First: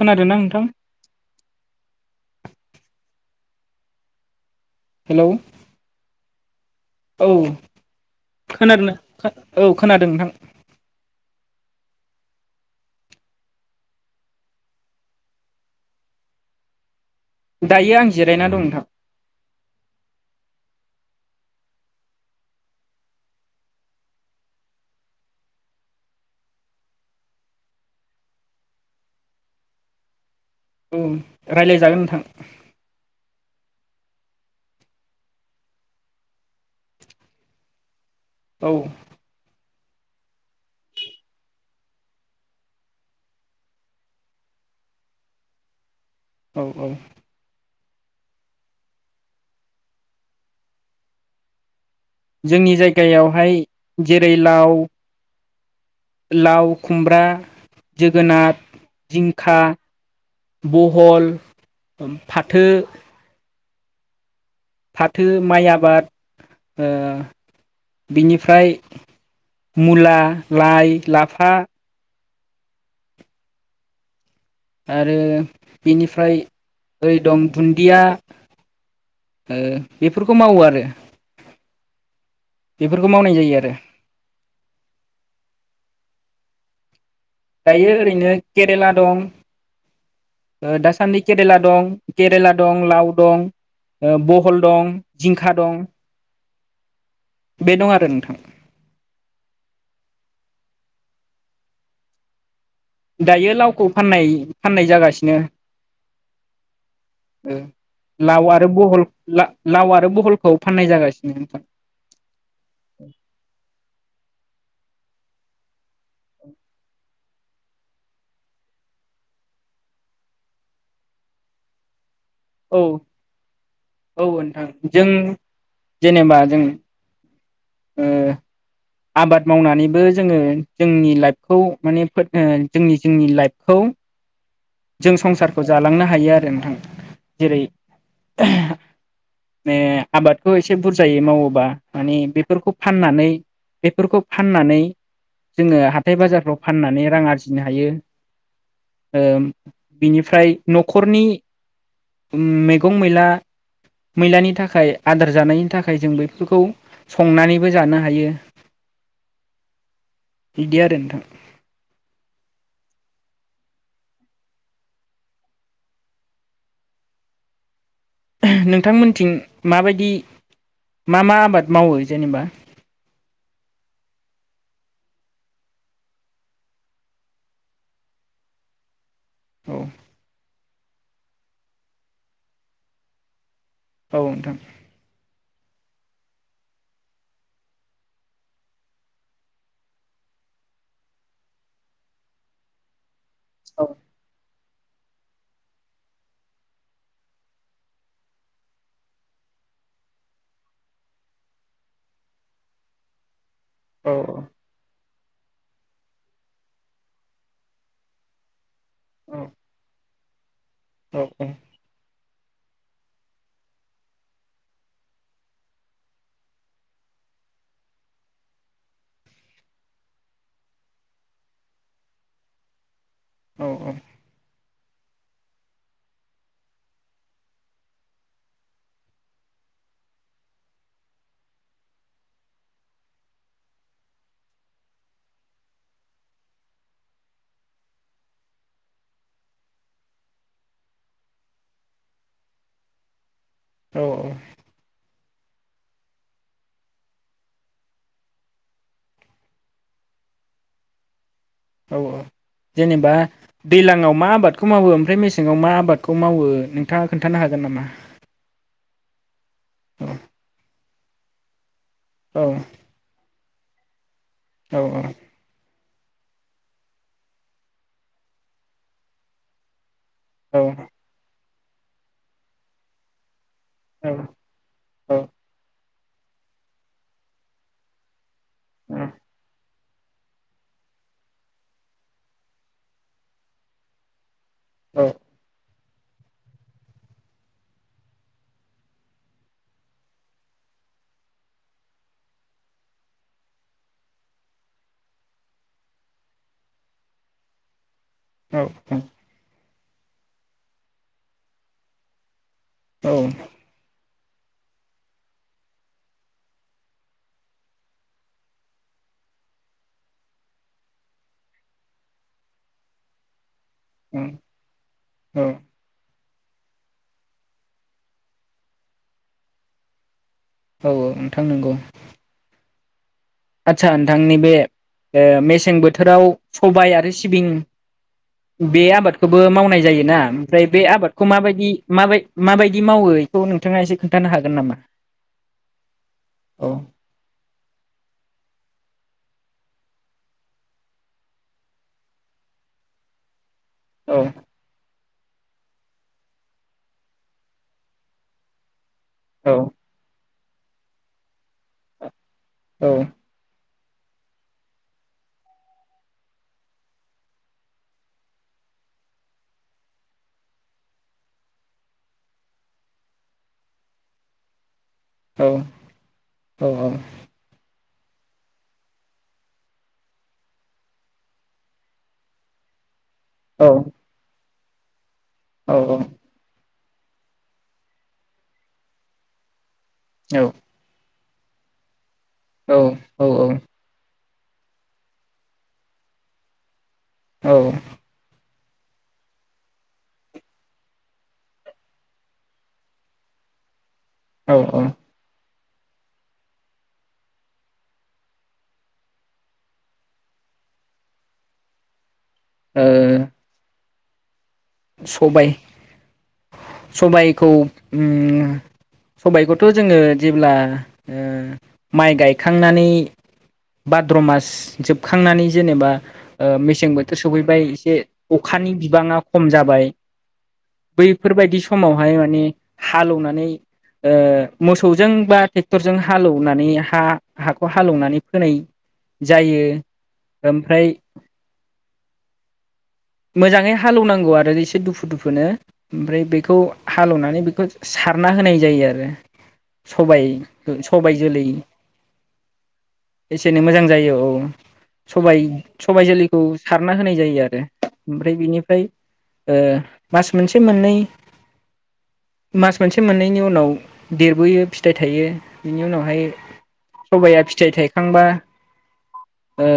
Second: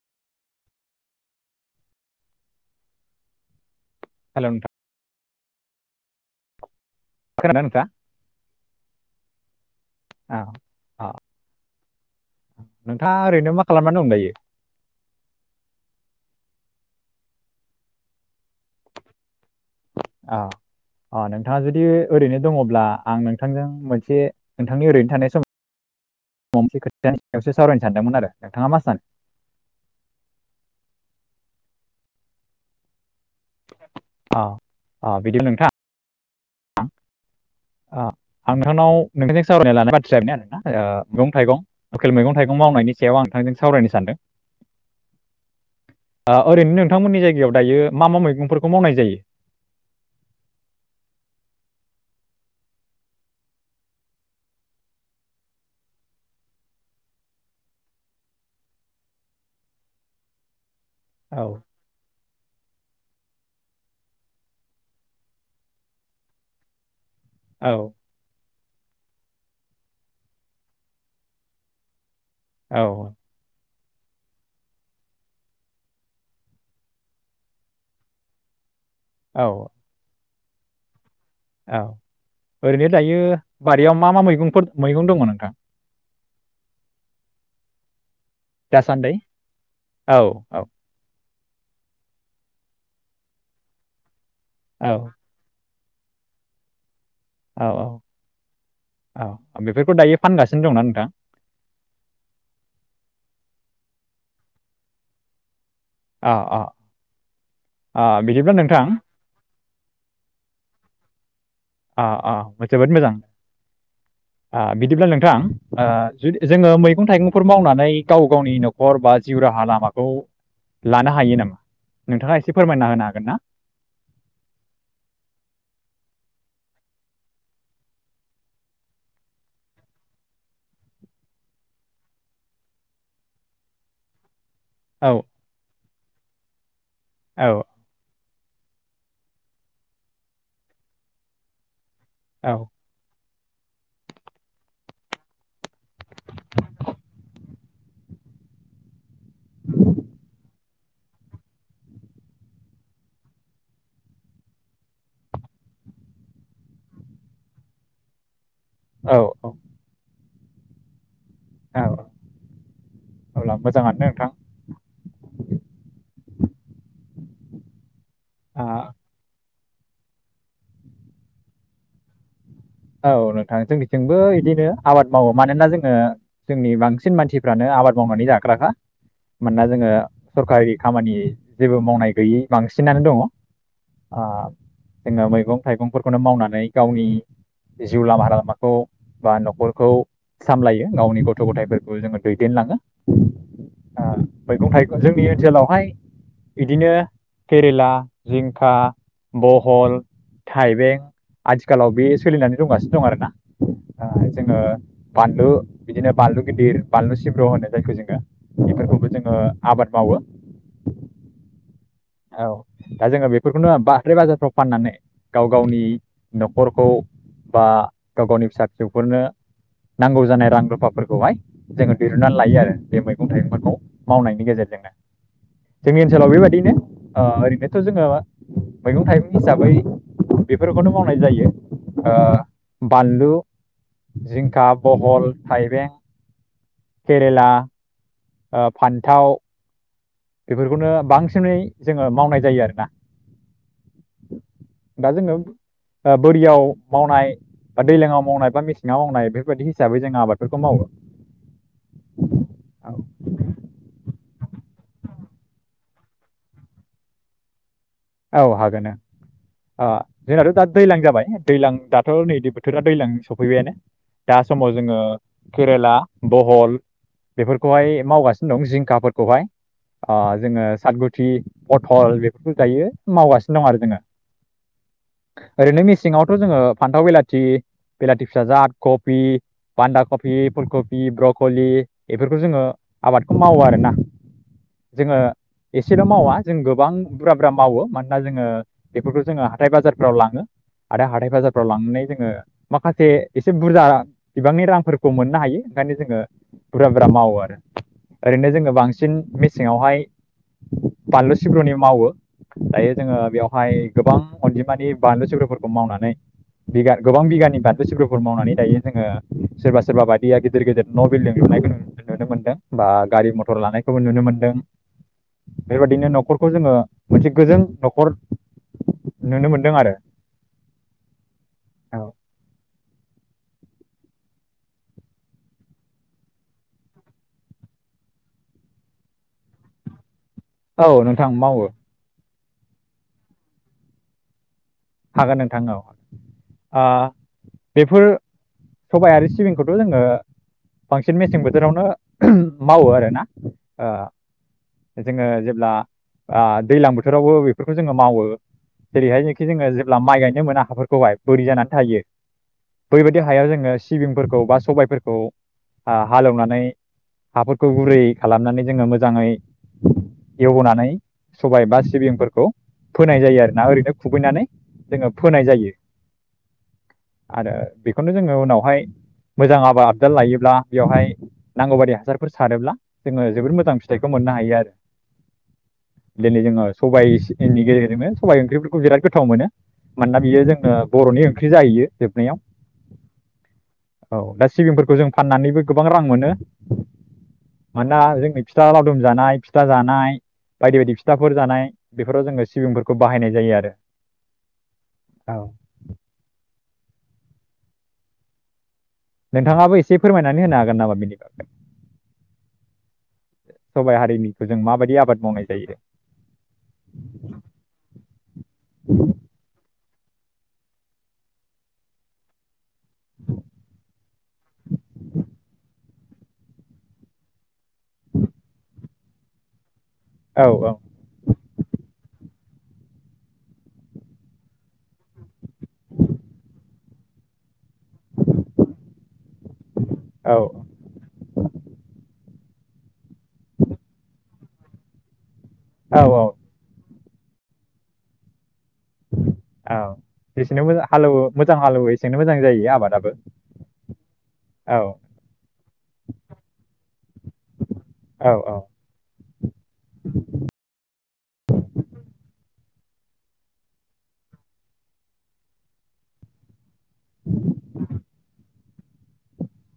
खोनादोंना नोंथां? हेलौ नोंथाङ। हेलौ। औ खोनादोंना नोंथाङा? खोनादोंना औ खोनादों नोंथां। औ अ नोंथाङा ओरैनो मा खालामनानै दं दायो। दायो आं जिरायना दं नोंथां। औ अ नोंथाङा जुदि ओरैनो दङब्ला आं नोंथांजों मोनसे नोंथांनि ओरैनो थानाय समाव मोनसे खोथानि सायावसो सावरायनो सानदोंमोन आरो नोंथाङा मा सानो। औ रायलायजागोन नोंथां। औ-औ बिदि नोंथां। ओ आं औ नोंथांनाव नोंथांजों सावरायना लानो। आरोना ओ मैगं थाइगं लकेल मैगं थाइगं मावनायनि सायाव आं नोंथांजों सावरायनो सानदों। आ औ ओरैनो औ नोंथांमोननि जायगायाव दायो। मा-मा मैगंफोरखौ मावनाय जायो। जोंनि जायगायावहाय जेरै लाव। लाव खुमब्रा जोगोनार जिंखा। बहल औ ओम फाथो। [inaudible] फाथो माइ आबाद ओ। औ बिनिफ्राय। मुला लाइ लाफा। औ। आरो बेनिफ्राय ओरै दं दुन्दिया। ओ बे। औ बे फोरफोरखौ मावो आरो। औ ओरैनो बेफोरखौ दायो मावनाय जायो आरो बारियाव मा-मा मैगंफोर मैगं दङ नोंथां। दायो ओरैनो केरेला दासान्दै? दं औ औ ओ दासान्दि। केेरेला दं केरेला दं लाव दं। भल दं औ जिंखा दं। बे दं आरो नोंथां औ-औ-औ बेफोरखौ दायो फानगासिनो दंना नोंथां। दायो लावखौ फाननाय फाननाय जागासिनो। अ अ ओ अ लाव बिदिब्ला आरो नोंथां बहल लाव आरो बहलखौ फाननाय जागासिनो। उ। अ अ जोबोद मोजां थां ओ। जु जोङो मैगं थाइगं। फोरफोर मावनानै गाव गावनि न'खर बा जिउ राहा लामाखौ लानो हायो नामा। नोंथाङा एसे फोरमायना होनो हागोन ना औ-औ नोंथां जों जेनेबा। जों ओ। आबाद मावनानैबो जोङो जोंनि लाइफखौ माने जोंनि-जोंनि लाइफखौ। औ जों संसारखौ जालांनो हायो आरो नोंथां। औ जेरै ने आबादखौ एसे बुरजायै मावोबा माने औ बेफोरखौ फाननानै बेफोरखौ फाननानै जोङो हाथाय बाजारफ्राव फाननानै रां आरजिनो हायो। ओम बिनिफ्राय न'खरनि मैगं मैला मैलानि थाखाय आदार जानायनि थाखाय जों बेफोरखौ संनानैबो जानो हायो। औ औ बिदि आरो नोंथां। औ अब्ला मोजाङानो नोंथां। आ नोंथां मोनथिं माबायदि मा मा आबाद मावो जेनेबा? औ नोंथां जोंनिथिंबो बिदिनो आबाद मावो मानोना जोङो जोंनि बांसिन मानसिफ्रानो आबाद मावनानै जाग्राखा। मानोना औ जोङो सरकारि खामानि जेबो मावनाय गैयै बांसिनानो दङ। औ आ नोंथां जोङो मैगं थाइगंफोरखौनो मावनानै गावनि जिउ लामा लामाखौ बा न'खरखौ सामलायो गावनि गथ' गथायफोरखौ जोङो दैदेनलाङो। औ मैगं थाइगं जोंनि ओनसोलावहाय बिदिनो केरेला, जिंखा, बहल, थाइबें आथिखालाव बे सोलिनानै दंगासिनो दं आरोना। आ औ जोङो बानलु बिदिनो बानलु गिदिर बानलु सिब्र होनो जायखौ जोङो। बेफोरखौबो जोङो औ आबाद मावो। औ औ औ दा जोङो बेफोरखौनो बा बाजारफ्राव फाननानै गाव गावनि न'खरखौ बा गाव गावनि फिसा फिसौफोरनो नांगौ जानाय रां रुफाफोरखौहाय जोङो दिरुननानै लायो आरो बे मै गं औ थाइगंखौ मावनायनि गेजेरजोंनो। जोंनि ओनसोलाव बेबायदिनो ओ ओरैनोथ' जोङो मैगं थाइगं हिसाबै बेफोरखौनो मावनाय जायो। ओ बानलु, जिंखा, बहल, थाइबें, केरेला, ओ फान्थाव, बेफोरखौनो बांसिनै जोङो मावनाय जायो आरोना। औ औ दा जोङो बोरियाव मावनाय बा दैलाङाव मावनाय बा मेसेङाव मावनाय बेफोरबायदि हिसाबै जों आबादफोरखौ मावो। औ औ जेनेबा दैलाङाव मा आबाद खौ मावो ओमफ्राय मेसेङाव मा आबादखौ मावो नोंथाङा खोन्थानो हागोन नामा? औ हागोन नो ओ औ जोंनाथ' दा दैलां जा बाय दैलां दाथ' औ नैदि बोथोरा दैजां सफ फैबायानो दा समाव जोङो औ केरेला बहल बेफोरखौहाय मावगासिनो दं जिंखाफोरखौहाय। आ औ जोङो सातगुथि पटल बेफोरखौ जायो। मावगा दं आरो जोङो। ओरैनो मि सिङावथ' जोङो फान्थाव बेलाति बेलाति फिसाजाद कबि बान्दा कबि फुलकबि ब्रकलि बेफोरखौ जोङो आबादअखौ मावो आरोना। औ जोङो एसेल' मावा जों गोबां बुरा बुरा मावो। मानोना जोङो बेफोरखौ जोङो हाथथाय बाजारफ्राव लाङो आरो हाथथाय बाजारफ्राव लांनानै जोङो माखासे एसे बुरजा बिबांनि रांफोरखौ मोननो हायो ओंखायनो जोङो बुरजा बुरजा मावो आरो। ओरैनो जोङो बांसिन सिङावहाय बानलु सिब्रुनि मावो। दायो जोङो बेवहाय गोबां अनजिमानि बानलु सिब्रफोरखौ मावनानै बि गोबां बिगानि बानलु सिब्रफोर मावनानै दायो जोङो सोरबा सोरबा बायदिया गिदिर गिदिर न' बिल्डिं लुनायखौ नुनो मोनदों बा गारि मथर लानाय नुनो मोनदों। औ बेबायदिनो नखर खौ जोङो मोनसे गोजो न'खर नुनो मोनदों आरो। औ औ नोंथां नंगौ। औ आचसा नोंथांनि बे मेसें बोथोराव सबाय आरो सिबिं बे आबादखौबो मावनाय जायोना? ओमफ्राय बे औ आबादखौ नोंथां मावो माबायदि माबाय माबायदि मावो बेखौ नोंथाङा एसे खोन्थानो हागोन नामा? हागोन नोंथां औ औ बेफोर सबाय आरो सिबिंखौथ' जोङो बांसिन मेसें बोथोरावनो मावो आरोना। ओ औ जोङो जेब्ला दैलां बोथोरावबो बेफोरखौ जोङो मावो। जेरैहाय जेखि औ जोङो माइ गायनो मोना हाफोरखौहाय बोरै जाना थायो बैबायदि हायाव जोङो सिबिंफोरखौ बा सबायफोरखौ हालेवनानै हाफोरखौ गुरै खालामनानै जोङो मोजाङै एवनानै सबाय बा सिबिंफोरखौ फोनाय जायो आरोना ओरैनो खुबैनानै जोङो औ फोनाय जायो औ आरो बेखौ खौनो जोङो उनावहाय मोजां आबाद आबजाद लायोब्ला बेवहाय नांगौ बादि हासारफोर सारोब्ला जोङो जोबोद मोजां फिथाइखौ मोननो हायो आरो [unintelligible] औ औ सबायाइनि गेजेरजोंनो सबाइ ओंख्रिफोरखौ बिराद गो थाव मोनो मानोना औ बियो जोंनो बर'नि ओं ख्रि जाहैयो जोबनायाव औ औ औ औ दा सिबिंफोरखौ जों फाननानैबो गोबां रां मोनो । औ मानोना फिथा लावदुम जानाय, फिथा जानाय बायदि बायदि फिथाफोर जानाय, बेफोराव जोङो सिबिंफोरखौ बाहायनाय जायो आरो । औ औ [unintelligible] नोंथाङाबो एसे फोरमायनानै होनो हागोन नामा? बिनि बागै । ओ सबायाइ हारिनि सबाय सबायखौ ओ सबायखौथ' जोङो जेब्ला ओ माइ गायखा खांनानै भाद्र' मास जोबखांनानै जेनेबा मेसें बोथोर सफैबाय एसे अखानि बिबाङा खम जाबाय औ औ बैफोरबायायदि समावहाय माने हालौवनानै ओ मोसौजों बा टेक्टरजों हालौवनानै हा हा हालौवनानै फोनाय जायो औ ओमफ्राय मोजाङै हालौवनांगौ गौ आरो एसे दुफु दुफुनो औ ओमफ्राय औ बेखौ हालेवनानै बेखौ सारना होनाय जायो आरो औ सबाय जेसेनो मोजां फंबाइ हालेवो जोलै मोजां हालेवो एसेनो मोजां जायो आबादाबो एसे एनै मोजां जायो औ औ सबाय फंबाइ जोलैखौ सारना होनाय जायो आरो औ ओमफ्राय औ बिनिफ्राय ओ, मास मोनसे मोननै मास मोनसे मोननैनि उनाव देरबोयो फिथाइ थायो बिनि उनावहाय सबाइाया फिथाइ थाइखांबा ओ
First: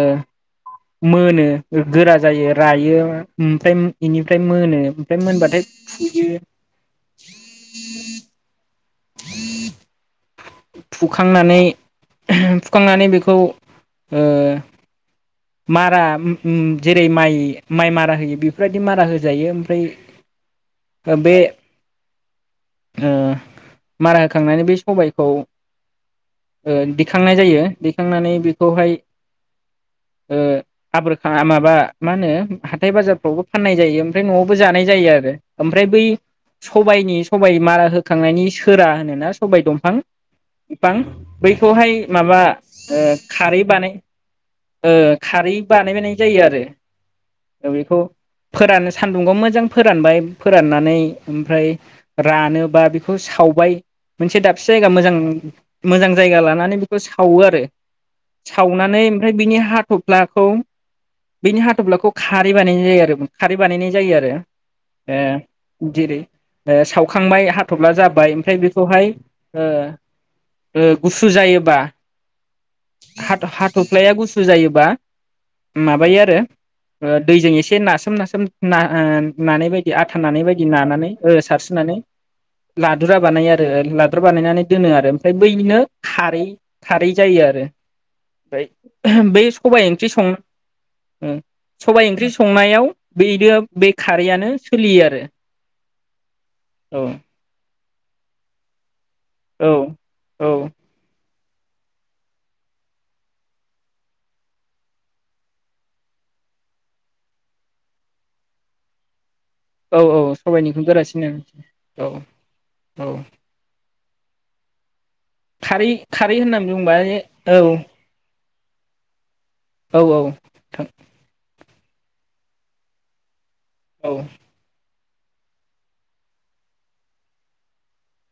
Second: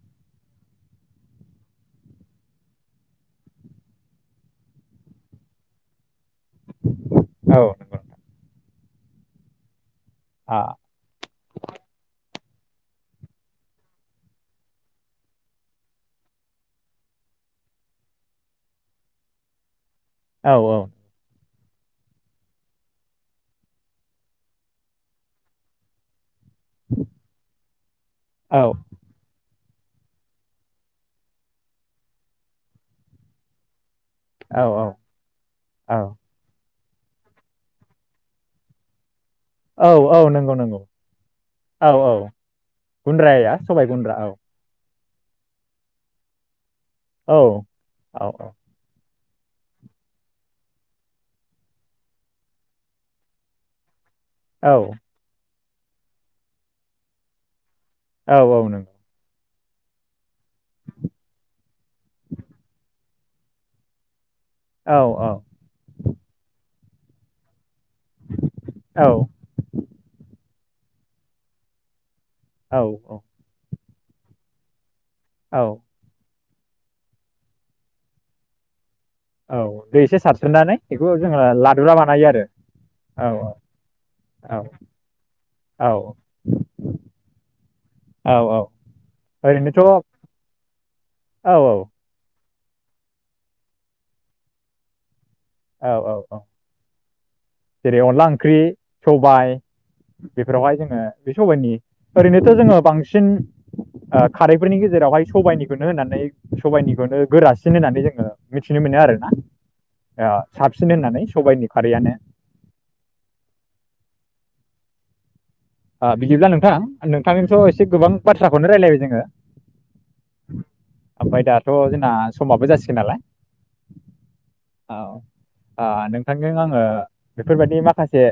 मोनो गोरा जायो रायो, ओमफ्राय बेनिफ्राय मोनो मोनबाथाय फुयो औ आ थुखांनानै फुखांनानै बेखौ ओ मारा ओम ओम जेरै माइ माइ मारा होयो बेफोरबायदि मारा होजायो ओमफ्राय औ औ ओ बे ओ मारा होखांनानै बे सबायखौ ओ दिखांनाय जायो दिखांनानै औ बेखौहाय ओ आबोरखाङा माबा मा होनो हाथाय बाजारफ्रावबो फाननाय जायो। ओमफ्राय नआवबो जानाय औ जायो आरो ओमफ्राय औ बै सबाइनि सबाइ मारा होखांनायनि सोरा होनोना सबाय दंफां औ औ नंगौ नंगौ बिफां बैखौहाय औ औ माबा ओ गुन्द्राया खारै सबाइ बानाय गुन्द्रा औ ओ खारै बानायबायनाय जायो आरो औ जों बेखौ औ फोरानो सा सान्दुंगाव मोजां फोरानबाय फोराननानै ओमफ्राय रानोबा बेखौ सावबाय मोनसे दाबसे औ जायगा मोजां मोजां जायगा लानानै बेखौ सावो आरो। औ औ नंगौ सावनानै ओमफ्राय बिनि हाथफ्लाखौ बेनि हाथफ्लाखौ खारै बानायनाय जायो आरो खारै बानायनाय जायो आरो। औ ए जेरै ओ सावखांबाय हा थब्ला जाबाय ओमफ्राय औ बेखौहाय ओ ओ गुसु जायोबा हाट हाटब फ्लाया गु सु जायोबा औ माबायो आरो ओ दैजों एसे नासोम नासोम ना ओ औ नानाय बायदि दै आथा एसे नानाय बायदि सारस्रोनानै नानानै बेखौ ओ जोङो लादुरा दैसारस्रिनानै बानायो आरो लादुरा औ बानायो आरो ओ लादुरा औ बानायनानै दोनो आरो ओमफ्राय बैनिनो औ खारै खारै जायो आरो। औ औ ओमफ्राय बेै ओरैनोथ' औ सबाइ ओंख्रि सं औ सबाइ ओंख्रि संनायाव बैदो बे खारैयानो सोलियो आरो। औ औ औ औ जेरै अनला ओंख्रि सबाय औ औ बेफोरावहाय जोङो बे सबायाइनि ओरैनोथ' जोङो बांसिन खारैफोरनि गेजेरावहाय सबाइनिखौनो होननानै सबाइनिखौनो गोरासिन होननानै जोङो मिथिनो मोनो आरोना औ औ ओ साबसिन होननानै सबायाइनिखौगोरासिनो सबाइनि औ खारैयानो औ खारै खारै बिदिब्ला होननानै नोंथां बुंबा नोंथांनिथ' औ एसे गोबां बाथ्राखौनो रायलायबाय जोङो औ औ नोंथां ओमफ्राय दा थ' जोंना समाबो जासिगोन नालाय औ औ ओ नोंथांजों आङो बेफोरबायदि माखासे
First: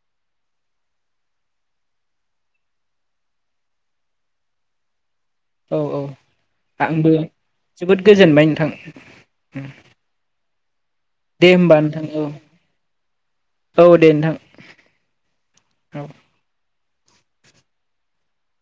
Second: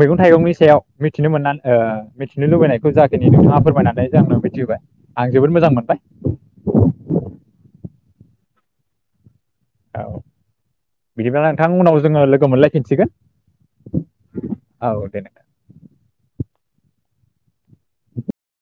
मैगं थाइगंनि सायाव मिथिनो मोननानै ओ मिथिनो लुबैनायखौ जाखिनि नोंथाङा फोरमायनानै जोंनो मिथिहोबाय। आं जोबोद मोजां औ मोनबाय औ आंबो जोबोद गोजोनबाय नोंथां । औ बिदिब्ला नोंथां उनाव जोङो लोगो मोनलायफिनसिगोन औ दे नोंथां औ दे औ नोंथां।